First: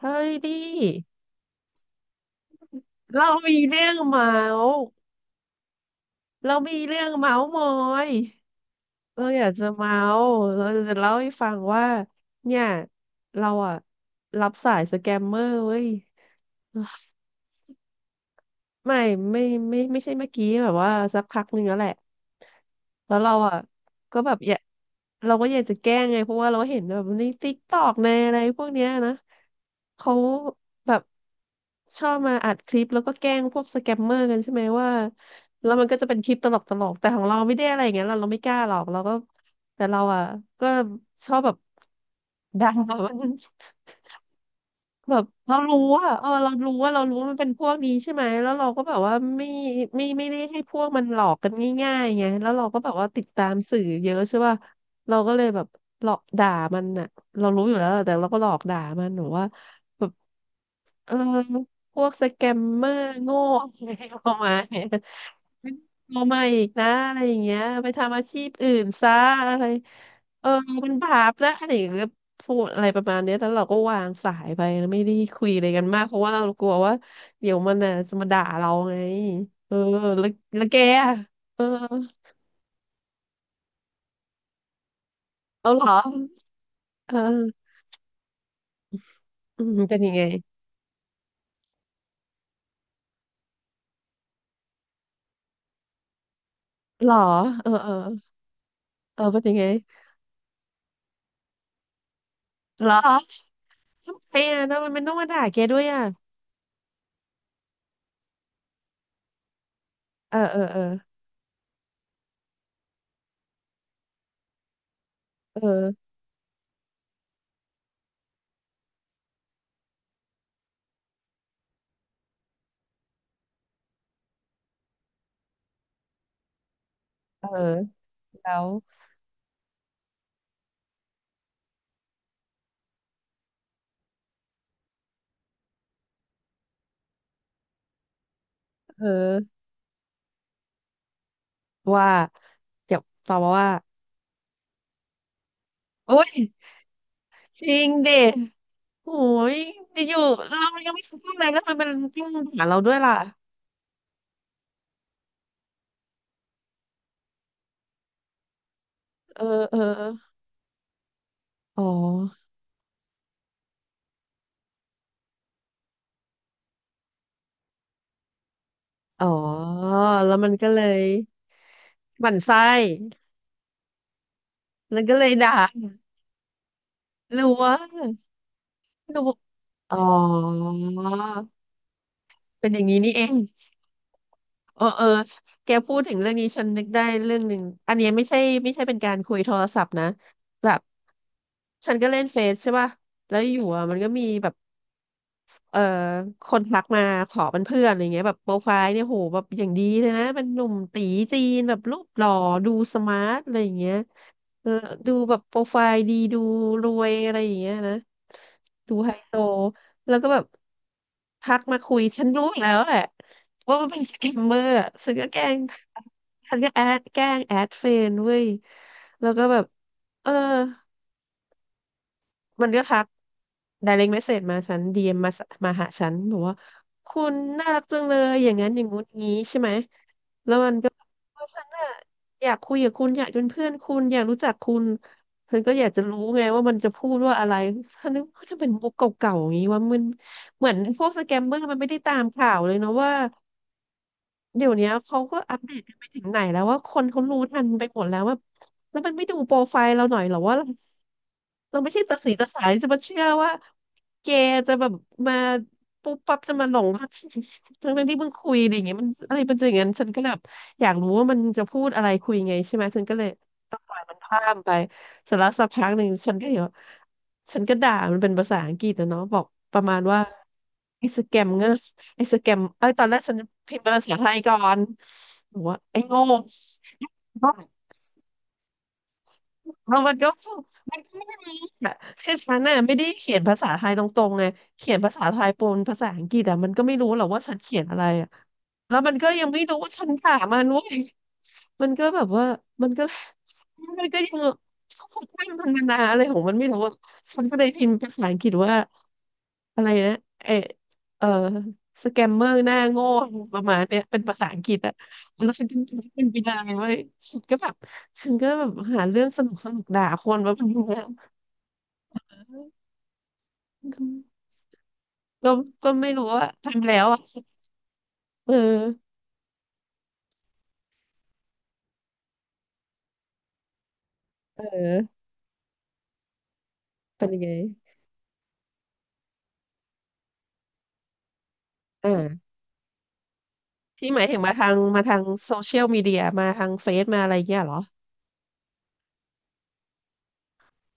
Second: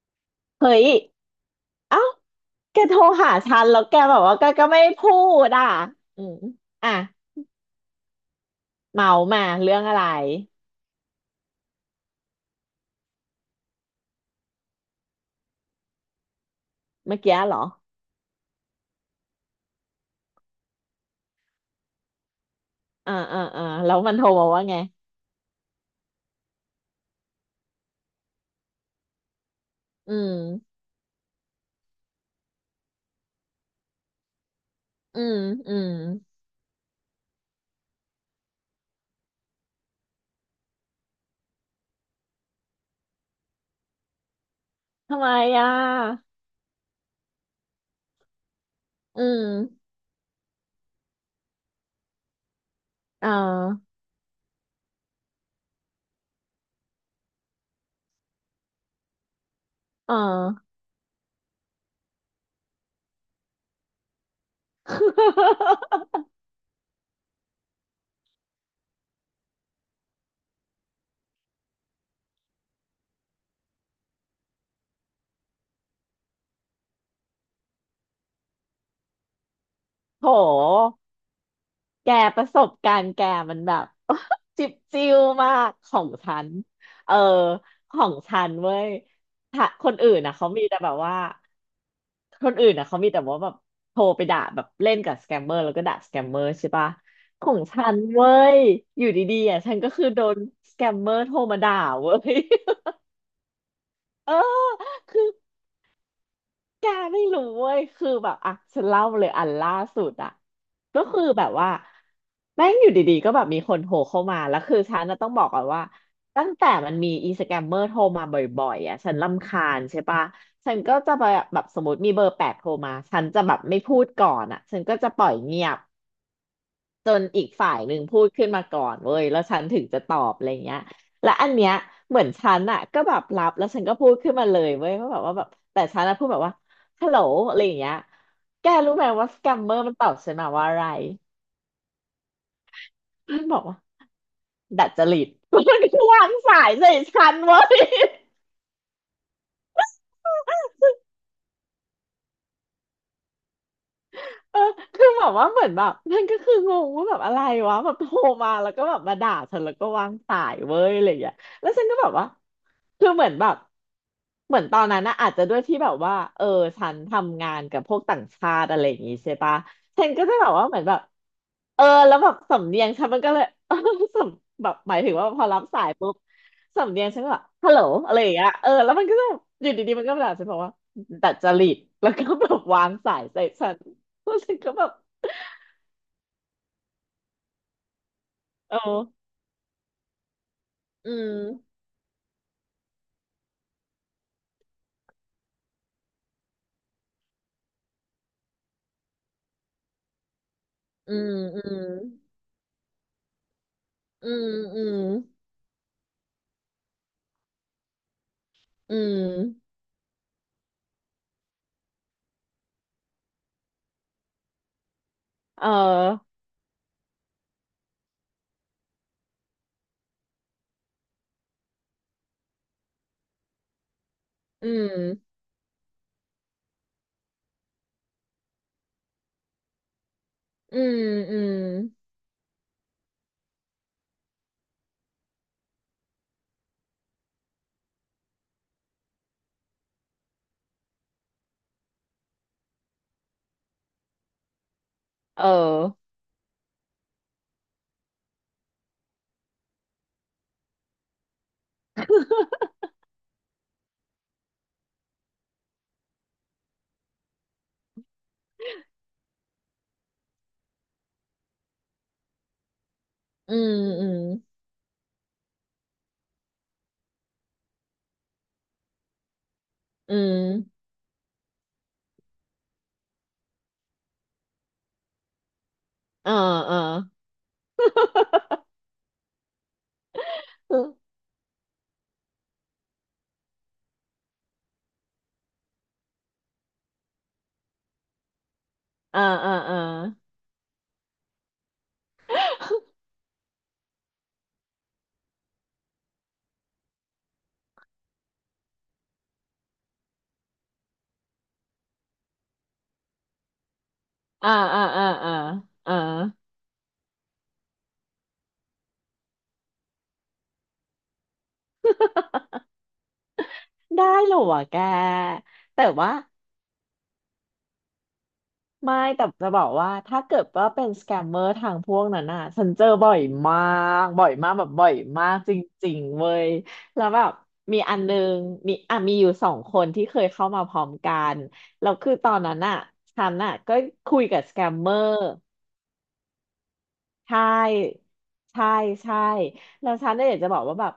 เฮ้ยดิเฮ้ยเอ้าแกโทรเราหามีฉันแล้เรื่วองแกแบบเมาว่าแกก็ส์ไม่พูดอ่ะอืมเรามีอ่ะเรื่องเมาส์มอยเมาเราอมายากจะเรื่องเมาอะไรส์เราจะเล่าให้ฟังว่าเนี่ยเราอะรับสายสแกมเมอร์เว้ย เมื่อกี้เหรอไม่ไม่ไม่ไม่ใช่เมื่อกี้แบบว่าสักพักหนึ่งแล้วแหละแล้อ่าวเราอ่าอ่ะอ่าแล้วมันก็โทรแบบมาอยากว่าไงเราก็อยากจะแกล้งไงเพราะว่าเราเห็นแบบในติ๊กตอกในอะไรพวกเนี้ยนะเขาอืมแบบชอบมาอัดคลิปแล้วก็แกล้งพวกสแกมเมอร์กันใช่ไหมว่าอืมแล้อืวมันมก็จะเป็นคลิปตลกตลกแต่ของเราไม่ได้อะไรอย่างเงี้ยเราไม่กล้าหรอกเราก็แต่เราอ่ะก็ชอบแบบ ด่ามัน แบทำบไมเราอ่ะรู้อะเออเรารู้ว่าเรารู้ว่ามันเป็นพวกนี้ใช่ไหมแล้วเราก็แบบว่าอืมไม่ไม่ได้ให้พวกมันหลอกกันง่ายๆไงแล้วเราก็แบบว่าติดอ่ตามสื่อาเยอะใช่ป่ะเราก็เลยแบบหลอกด่ามันอะเรารู้อยู่แล้วแะแต่เราก็หลอกด่ามันหรืว่าแบบอ่า เออพวกสแกมเมอร์โง่อะไรประมาณเนี้ยเอามาอีกนะอะไรอย่างเงี้ยไปทำอาชีพอื่นซะอะไรเออมันบาปแล้วอะไรอย่างเงี้ย พูดอะไรประมาณเนี้ยแล้วเราก็วางสายไปแล้วไม่ได้คุยอะไรกันมากเพราะว่าเรากลัวว่าเดี๋ยวมันน่ะจะมาด่าเราไงเออ โแล้วแล้วแกหอะเออแกประสบการณ์แกมันแบบจิบจิ้วมาเอากเหรขอองฉันเอเอออของฉันเว้ยอืถ้ามคนเป็นอื่ยังนไงนะเขามีแต่แบบว่า คนอื่นอ่ะเขามีแต่ว่าแบบโทรไปด่าแบบเล่นกับสแกมเมอร์แล้วก็ด่าสแกมเมอร์ใช่ปะเหรอของเออฉัเออนเว้ยอยู่เออดีเป็นๆยังอ่ะไงฉันก็คือโดนสแกมเมอร์โทรมาด่าเว้ย เหรอทำ เอไมออ่ะทำไมมันต้องคืมาอ ด่าแกด้วยอ่ะแกไม่รู้เว้ยคือแบบอ่ะฉันเล่าเลยอันล่าสุดอ่ะเออเออเออก็คือแบบว่าแม่งอยู่ดีๆก็แบบมีคนโทรเข้ามาแล้วคือฉันน่ะต้องบอกเก่อนว่าออตั้งแต่มันมีอีสแกมเมอร์โทรมาบ่อยๆอ่ะฉันรำคาญใช่ปะฉันก็จะแบบสมมติมีเบอร์แปดโทรมาฉันจะแบบไม่พูดก่อนอ่ะฉันก็จะปล่อยเงียบ จนอีเออกฝ่ายหนึ่งพูดขึ้นแล้มาวก่อนเว้ยแล้วฉันถึงจะตอบอะไรเงี้ยและอันเนี้ยเหมือนฉันอะก็แบบรับแล้วฉันก็พูดขึ้นมาเลยเว้ยว่าแบบว่าแบบแต่ฉันอะพูดแบบว่าฮัลโหลอะไรอย่างเงี้ยแกรู้เอไหมว่าอสแกมเมอร์มันตอบฉันมาว่าอะไรว่าเดี๋ยวตอบมันมาบอกว่าว่าดัดจริตมันก็โอ๊วายงสายใส่ฉันจเว้ริย งดิ โอ้ยอยู่ๆเรายังไม่คิดว่าอะไรแล้วมันเป็นจิ้งหาเราด้วยล่ะเออคือแบบว่าเหมือนแบบนั่นก็คืองงว่าแบบอะไรวะแบบโทรมาแล้วก็แบบมาด่าเออฉันแล้เอวอก็วางสายเว้ยอะไรอย่างเงี้ยแล้วอ๋อ ฉันก็แบบว่าคือเหมือนแบบเหมือนตอนนั้นนะอาจจะด้วยที่แบบว่าเออฉันทำงานกับพวกต่างชาติอะไรอย่างงี้อ๋อใช่ปะฉันก็แล้จะวแบมันบว่าก็เหเลมือนแบบยเออแล้วหแบมั่บนไส้สำเนียงฉันมันก็เลย เออสำแบบหมาแล้ยวถึก็งเลว่ายพอด่ารับสายปุ๊บสำเนียงฉันก็หแบรืบอฮัว่าลโหลอะไรอย่างเงี้ยเออแล้วมันหก็รือจะว่าอยู่ดีอ๋อๆมันก็มาด่าฉันบอกว่าดัดจริตแล้วก็แบบเป็นอย่าวางงนี้นี่สาเอยงใส่ฉัน รู้สึกก็เอแบอบเออแกพูดถึงเรื่องนี้ฉันนึกได้เรื่องหนึ่งอันเนี้ยไม่ใช่ไม่โอ้ใช่เป็นการคุยโทรศัพท์นะแบบอืมฉันก็เล่นเฟซใช่ป่ะแล้วอยู่อ่ะมันก็มีแบบ เอ่อคนทักมาขอเป็นเพื่อนอะไรเงี้ยแบบโปรไฟล์เนี่ยโหแบบอย่างดีเลยนะเป็นหนุ่มตีอืมจีนอืแบบมรูปหล่อดูสมาร์ทอะไรอย่างเงี้ยอืมเอออืมดูแบบโปรไฟล์ดีดูรวยอะไรอย่างเงี้ยนะดูอืไฮโซมแล้วก็แบบทักมาคุยฉันรู้อยู่แล้วแหละว่ามันเป็นสแกมเมอร์อะฉันก็แกล้งเออฉันก็แอดแกล้งแอดเฟรนด์เว้ยแล้วก็แบบเออ มันก็ทัก direct message มาอืฉัน DM มมมาสมาหาฉันบอกว่าคุณน่ารักจังเลยอย่างนั้นอย่างงู้นอย่างงี้ใช่ไหมแล้วมันอืก็มอืว่ามฉันอะอยากคุยกับคุณอยากเป็นเพื่อนคุณอยากรู้จักคุณฉันก็อยากจะรู้ไงว่ามันจะพูดว่าอะไรฉันนึกว่าจะเป็นมุกเก่าๆอย่างนี้ว่ามันเหมือนพวกสแกมเมอร์มันไม่ได้ตามข่าวเลยเนาะว่า เดี๋ยวเนี้ยเขาก็เออัปเดตอกันไปถึงไหนแล้วว่าคนเขารู้ทันไปหมดแล้วว่าแล้วมันไม่ดูโปรไฟล์เราหน่อยเหรอว่าเราไม่ใช่ตาสีตาสายจะมาเชื่อว่าแกจะแบบมาปุ๊บปั๊บจะมาหลงรัก ทั้งๆที่เพิ่งคุยอะไรอย่างเงี้ยมันอะไรเป็นอย่างนั้นฉันก็แบบอยากรู้ว่ามันจะพูดอะไรคุยไงใช่ไหมฉันก็เลยอืมต้องปล่อยอืมัมนข้ามไปเสร็จแล้วสักพักหนึ่งฉันก็เห็นว่าฉันก็ด่ามันเป็นภาษาอังกฤษนะเนาะบอกประมาณอืว่ามไอ้สแกมเงอร์ ไอ้สแกมเอ้ยตอนแรกฉันพิมพ์เป็นภาษาไทยก่อนบอกว่าไอ้โง่ อ่าอ่าเออมันก็ไม่รู้อะคือฉันน่ะไม่ได้เขียนภาษาไทยตรงๆไงเขียนภาษาไทยปนภาษาอังกฤษอะมันก็ไม่รู้หรอกว่าฉันเขียนอะไรอะแล้วมันอ่าก็ยังอ่าไม่อ่รู้ว่าฉันถามมันเว้ยมันก็แบบว่ามันก็มันก็ยังเขาตั้งมันมานานอะไรของมันไม่รู้อะฉันก็เลยพิมพ์ภาษาอังกฤษว่าอะไรนะเออเออสแกมเมอร์หน้าโง่ประมาณเนี้ยเป็นภาษาาอ่าอังกฤษอ่าอะอ่าอ่าแล้วฉันอ่าก็พิมพ์มันไปนานเว้ยฉันก็แบบ ฉันก็แบบหาเรื่องสนุกสนุกด่าคนแบบนี้ยได้เหรอวะแกก็แต่ก็ไม่ว่า รู้ว่าทำแล้วอ่ะเอไม่อแต่จะบอกว่าถ้าเกิดว่าเป็นสแกมเมอร์ทางพวกนั้นน่ะฉันเจอบ่อยมากเแบบบ่อยออมากจริงๆเว้ยแล้วแบเป็นบยังไงมีอันนึงมีอ่ะมีอยู่สองคนที่เคยเข้ามาพร้อมกันแล้วคือตอนอ่านั้นน่ะฉันน่ะก็ที่คุหมายยถึกังบสมาแกทามงเมอมาทาร์ งโซเชียลมีเดียมาทางเฟซมาอะใชไรเงี้ยเหรอ่ใช่ใช่แล้วฉันเนี่ยอยากจะบอกว่าแบบ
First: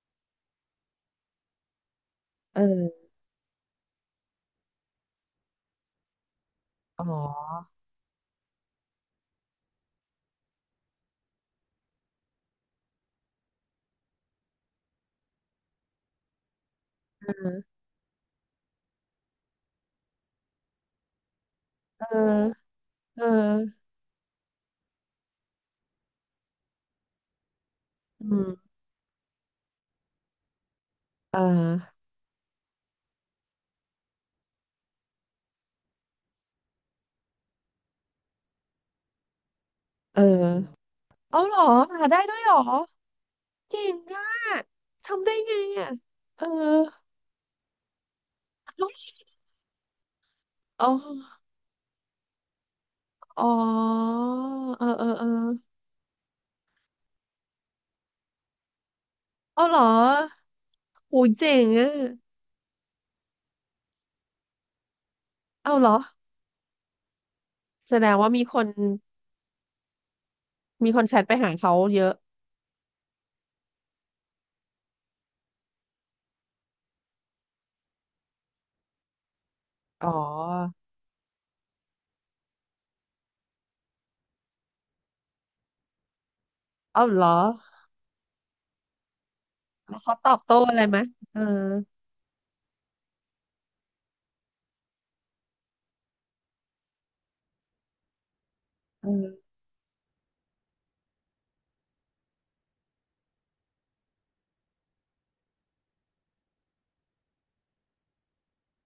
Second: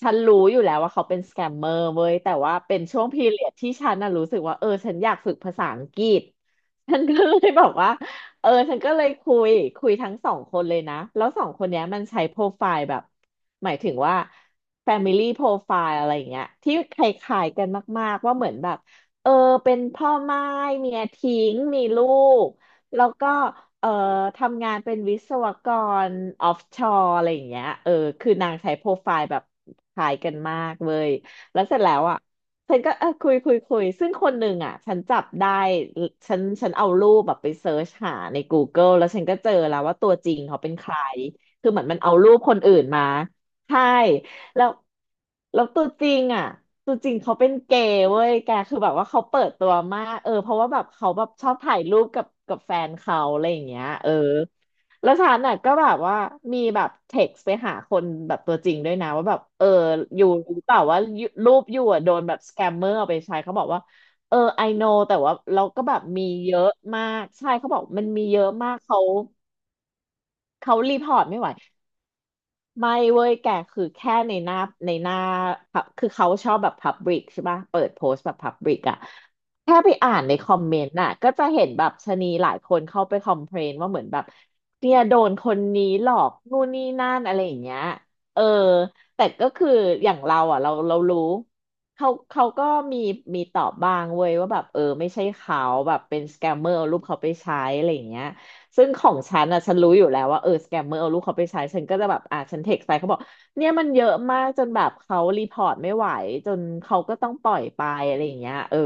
ฉันรู้อยู่แล้วว่าเขาเป็นสแกมเมอร์เว้ยแต่ว่าเอเป็นช่อวงพีเรียดที่ฉันน่ะรู้สึกว่าเออฉันอยากฝึกภาษาอังกฤษฉัอ๋นก็เลยบออกว่าเออฉันก็เลยคุยทั้งสองคนเลยนะแล้วสองคนเนี้ยมันใช้โปรไฟล์แบบหมายถึงว่า Family Profile อะไรอย่างเงี้ยที่คล้ายเออๆกันมากๆว่าเหมือนแบบเออเป็นพ่อม่ายเมียทิ้งมีลูกแล้วเก็ ออเอ่อทำงานเป็นวิศวกรออฟชอร์อะไรอย่างเงี้ยเอออืคือนางมใช้โปรไฟล์แบบคล้ายกันมากเว้ยอ่แล้วเสร็จแล้าวอ่ะฉันก็เออคุยซึ่งคนหนึ่งอ่ะฉันจับได้ฉันเอารูปแบบไปเซิร์ชหาใน Google แล้วฉันก็เจอแล้วว่าตัวเอจริงเขาเป็นอใครเอาเหรอคือเหมือนมันหาเอาได้รูด้วปยเหครนออื่นมาใช่ เจ๋งอ่ะแล้วทำได้ไงตัวอ่ะจริงเอออ่ะตัวจริงเขาเป็นเกย์เว้ยแกคือแบบว่าเขาเปิดตัวมากเออเพราะว่าแบออ๋บเขาแบบอชอบถ่ายรูปกับแฟนเขาอะอ๋อไรอย่างเงี้ยเออเออเออแล้วเออ ฉันน่ะก็แบบว่ามีแบบเท็กซ์ไปหาคนแบบตัวจริงด้วยนะว่าแบบเอเอาอเหรออยู่รู้เปล่าว่าอุ้ยูยรูเจ๋ปงอยู่อะอะโดนแบบสแกมเมอร์เอาไปใช้เขาบอกว่าเออ I know แต่ว่าเราเอาก็เหรอ แบบมีเยอะมากใช่เขาบอกแสมัดนงมีว่าเยมีอะคนมากเขาเขามีรีคนพแชอร์ทตไปไม่ไหว หาเขาเยอะไม่เว้ยแกคือแค่ในหน้าในหน้า pub- คือเขาชอบแบบพับลิกใช่ป่ะเปิดโพสต์แบบพับลิกอะแค่ไปอ๋ออ่านในคอมเมนต์น่ะก็จะเห็นแบบชะนีหลายคนเข้าไปคอมเพลนว่าเหมือนแบบเนี่ยโดนคนนี้หลอกนู่นนี่เอานั่เหนรออะไรอย่างเงี้ยเออแต่ก็คือแล้วอเขาย่างตอเราบโต้อ่ะอะไรไหเรามรู้เออเขาก็มีตอบบ้างเว้ยว่าแบบเออไม่ใช่เขาแบบเป็นสแกมเมอร์เอารูปเขาไปใช้อะไรอย่างเงี้ย ซึ่งขเอองฉันออ่ะฉันรู้อยู่แล้วว่าสแกมเมอร์เอาลูกเขาไปใช้ฉันก็จะแบบอ่ะฉันเทคไปเขาบอกเนี่ยมันเยอะมากจนแบบเขารีพอร์ตไม่ไหวจนเขาก็ต้องปล่อยไปอะไรอย่างเงี้ยเออ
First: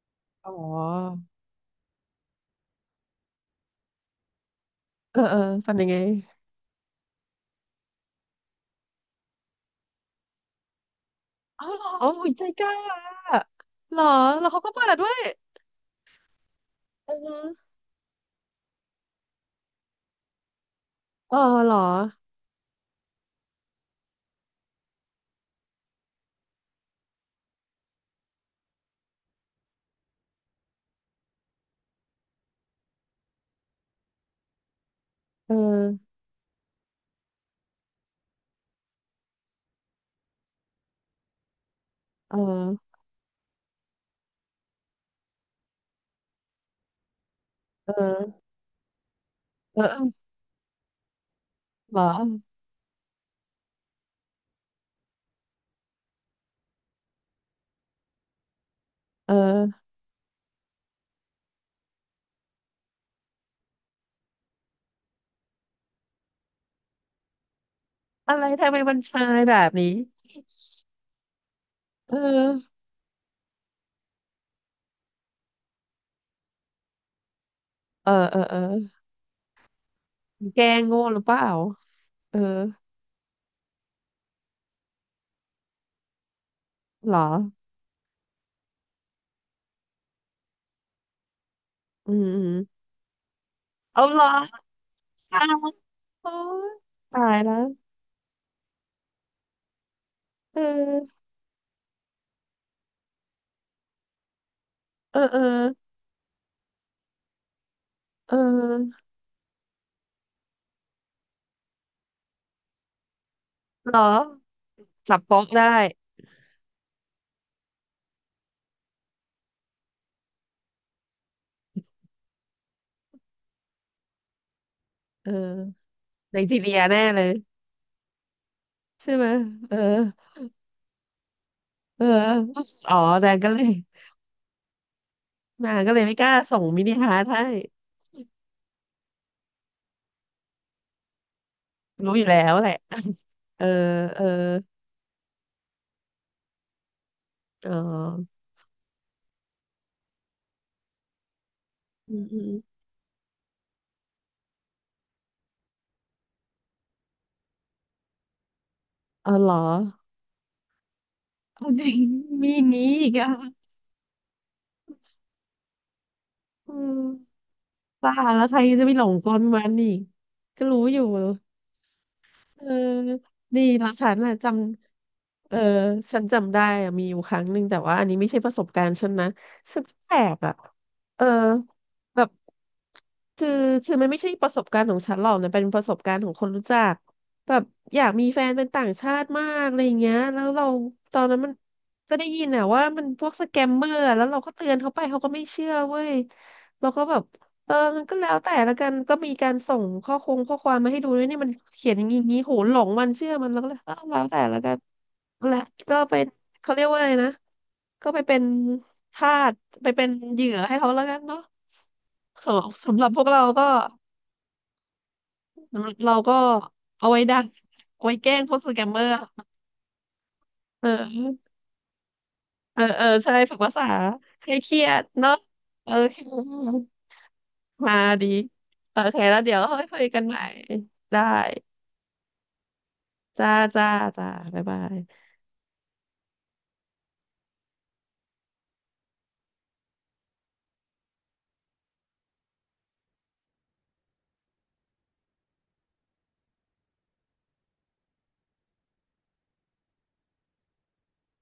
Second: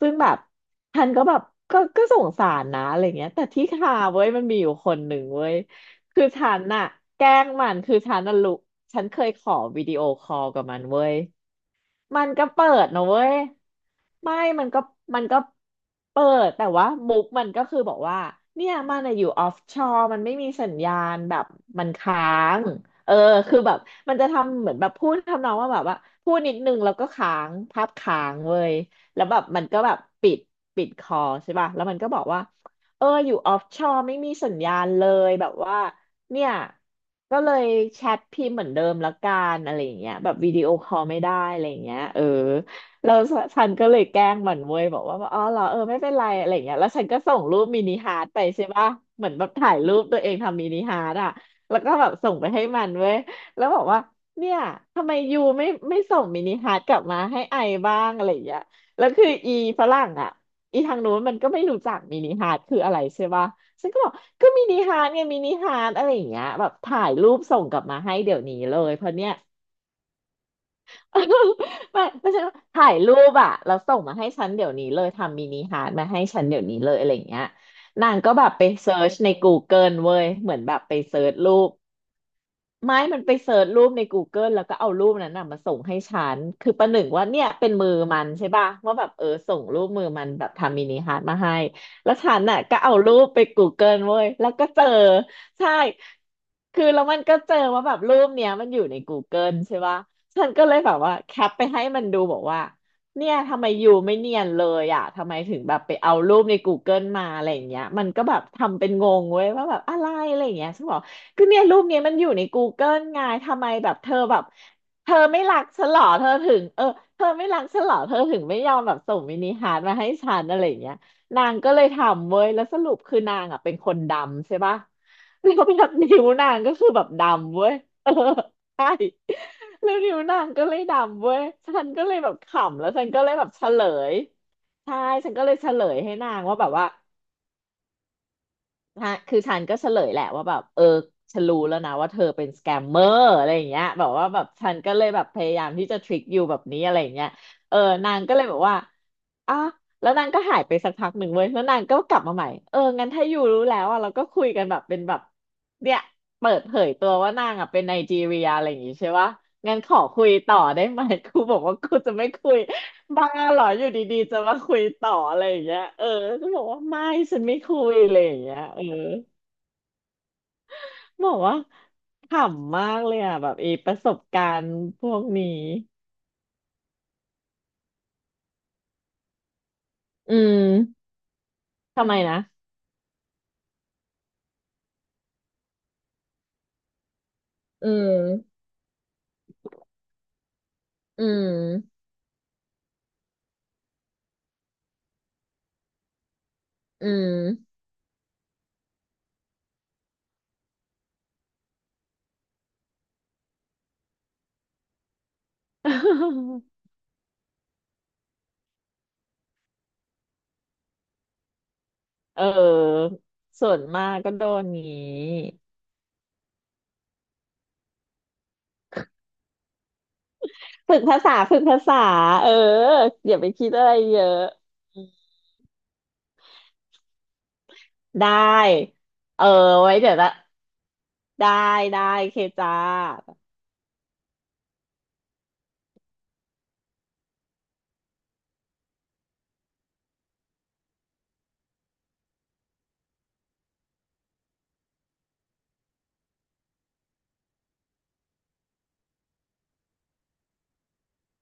ซึ่งแบบอ๋ฉันอก็แบบก็สงสารนะอะไรเงี้ยแต่ที่คาเว้ยมันมีอยู่คนหเอนึ่อ งเออเว้ยฟันยังไงคือฉันน่ะแกล้งมันคือฉันน่ะรู้ฉันเคยขอวิดีโอคอลกับมันเว้ย เอาเหรอโอ้มัยนใจก็กเปิล้าดอะนะเว้ยเหรอไม่แล้วเขามันก็ก็เปิดด้วยมันก็เปิดแต่ว่าอืมุอกฮึมันก็คือบอกว่าเนี่ยมันอะอยู่ออฟชอร์มันไม่มีสัญญาณเอแบอบเหรอมันค้างเออคือแบบมันจะทำเหมือนแบบพูดทำนองว่าแบบว่าพูดนิดนึงแล้วก็ค้างภาพค้างเว้ยแล้วแบบมันก็แบบปิดปิดคอใช่ป่ะแล้วมันก็บอกว่าเอออยู่ออฟชอร์ไม่มีสัญญาณเลยแบเอบว่า อเนี่ยก็เลยแชทพิมพ์เหมือนเดิมละกันอะไรอย่างเงี้ยแบบวิดีโอคอลไม่ได้อะไรอย่างเงี้ยเออเออแล้วฉันก็เลยแกล้งมันเว้ยบอกว่าอ๋อเหรอเออไม่เป็นไรอะไรอย่างเงี้ยแล้วฉันก็ส่งรูปมิเนิฮาร์ทไปออใช่ป่ะเหมือนแบบถ่ายเออรูเออปตัวเองทำมินิฮาร์ทอ่ะแล้วก็เหรอ แบบส่งไปให้มันเว้ยแล้วบอกว่าเนี่ยทำไมยูไม่ส่งมินิฮาร์ทกลับมาให้ไอบ้างอะไรอย่างเงี้ยแล้วคืเออีออฝรั่งอ่ะอีทางนู้นมันก็ไม่รู้จักมินิฮาร์ทคืออะไรใช่ป่ะ ฉันก็บอกก็มินิฮาร์ทไงมินิฮาร์ทอะไรอย่างเงี้ยแบบถ่ายรูปส่งกลับมาให้อะเดี๋ยไรวนี้ทำเลไมยมันเพราะชาเนี้ย ยแบบนี้ ไม่เอไม่ใช่อว่าถ่ายรูปอะแล้วส่งมาให้ฉันเดี๋ยวนี้เลยทำมินิฮาร์ทมาให้ฉันเดี๋ยวนี้เลยอะไรอย่างเงี้ยเอนาองก็เออแบบเออไปเซิร์ชใน Google เว้ยเหมือแกนล้แบงบไปโง่หเซิรือร์เปชล่ารูป เออ ไม่มันไปเสิร์ชรูปใน Google แล้วก็เอารูปนั้นน่ะมาส่งให้ฉันคือประหนึ่งเหรอว่าเนี่ยเป็นมือมันใช่ป่ะว่าแบบเออส่งรูปมือมันแบบทำมินิฮาร์ดมาให้อืแล้วมฉัอืนมน่ะก็เอารูปไปกูเกิลเอาเว้เหรอยแล้วก็เจออ้าวใช่โอ๊ยคือแล้วมันตาก็ยเจแล้อวว่าแบบรูปเนี้ยมันอยู่ใน Google ใช่ป่ะฉันเอก็เลยแบบว่าอแคปไปให้มันดูบอกว่าเนี่ยทำไมอยูไม่เนียนเลยอ่ะเออทำไมเออถึงแบบไปเอารูปในก o เกิลมาอะไรอย่างเงี้ยมันก็เอแบบทำเป็นองงเว้ยว่าแบบอะไรอะไรอย่างเงี้ยฉันบอก ก็เนี่ยรูปเนี้ยมันอยู่ใน Google ไงทำไมแบบเธอแบบเธจัอบไม่โป๊กรักได้ฉันเหรอเธอถึงเออเธอไม่รักฉันเหรอเธอถึงไม่ยอมแบบส่งมินิฮาร์ทมาให้ฉันอะไรอย่างเงี้ยนางก็เลยทำเว้ยแล้วสรุปคือนางอ่ะเป็นคนดำใช่ปะ เอ แล้วอแบบนิ้วไนนาจีงก็เรียคือแบแน่บเลยดำเว้ย เออใช่ใช่ไหมเออแล้วนิ้วนางก็เลยดำเว้ยฉันเอก็อเลยแบบขำแล้วอ๋อฉันก็แดเลยนแบก็บเลเฉยลยใช่ฉันก็เลยเฉนางลก็ยเลยให้ไม่กนาล้างส่ว่างแบบมิว่า นิฮาร์ทให้ฮะคือฉันก็เฉลยแหละว่าแบบเออฉันรู้แล้วนะว่ารู้เธออยู่แล้เป็นวสแหแกละ มเมอ ร์อะไรอเอย่าองเงี้ยแบบเออว่าแบบฉันก็เลยแบบพยายามที่จะทริคยูแบบนี้อะไรอย่างเงี้ยอ๋อเออนางก็เลยบอกว่าอ่ะแล้วนางก็หายไปสักพักหนึ่งเว้ย แล้วนางก็อืกลับมมาอืใหม่มเอองั้นถ้ายูรู้แล้วอ่ะเราก็คุยกันแบบเป็นแบบเนี่ยเปิดเผยตัวว่านางอ่ะเป็นไนจีเรียอะไรอย่างงี้ใช่อ๋ปะอเหรองั้นขอคุยต่อได้ไหมกูบอกเอาว่าจริกูงจะไม่มีคุย อย่างนี้อีกบ้าอ่ะเหรออยู่ดีๆจะมาคุยต่ออะไรอย่างเงี้ยเออก็บอกอืว่ามไม่ฉันไม่คุยบ้าอะไรอย่างแล้วเงี้ใคยรเอจะอไปหลงกลมันอีกก็รู้อยู่ บอกว่าขเออำมากเลยอ่ะแบบดีไอีปนะระสฉันบน่ะกาจรณ์พวกนี้ำเออฉันจำได้อะมีอยู่ครั้งหนึ่งแต่ว่าอันนี้ไม่ใช่ประสบการณ์ฉันนะฉันแออืบอ่ะมเออทำไมแบบนะคือคือมันไม่ใช่ประสบการณ์ของฉันหรอกนะเป็นประสบการณ์ของคนรู้จักแบบอือยากมีแฟนเป็มนต่างชาติมากอะไรอย่างเงี้ยแล้วเราตออืนนั้นมันมก็ได้ยินอ่ะว่ามันพวกสแกมเมอร์อะแล้วเราก็เตือนเขาไปเขาก็ไม่เชื่อเว้ยเราก็อืแบบ ม เออมันก็แล้วแต่ละกันก็มีการส่งข้อคงข้อความมาให้ดูด้วยนี่มันเขียนอย่างนี้อย่างนี้โหหลงมันเชื่อมันแล้วก็เลยเออแล้วแต่ละกันและก็เป็น เขาเรียกว่าอะไรนะก็ไปเป็นทาสไปเป็นเหยื่อให้เขาแล้วกันเนาะเสำหรับออพวกเราก็ส่วนมากก็โดนงี้เราก็เอาไว้ดักเอาไว้แกล้งพวกสแกมเมอร์เอฝึกภาษาอฝึกภาษาเออเออเอออใช่ย่าไปฝึกคิภาดษาอะไรเยอะให้เครียดเนาะโอเคมาดีได้โอเคแล้วเออเดี๋ยวค่อยไว้คุยเดี๋ยวกันละใหม่ได้ ได้ได้เคจ้าจ้าจ้าจ้าบ๊ายบาย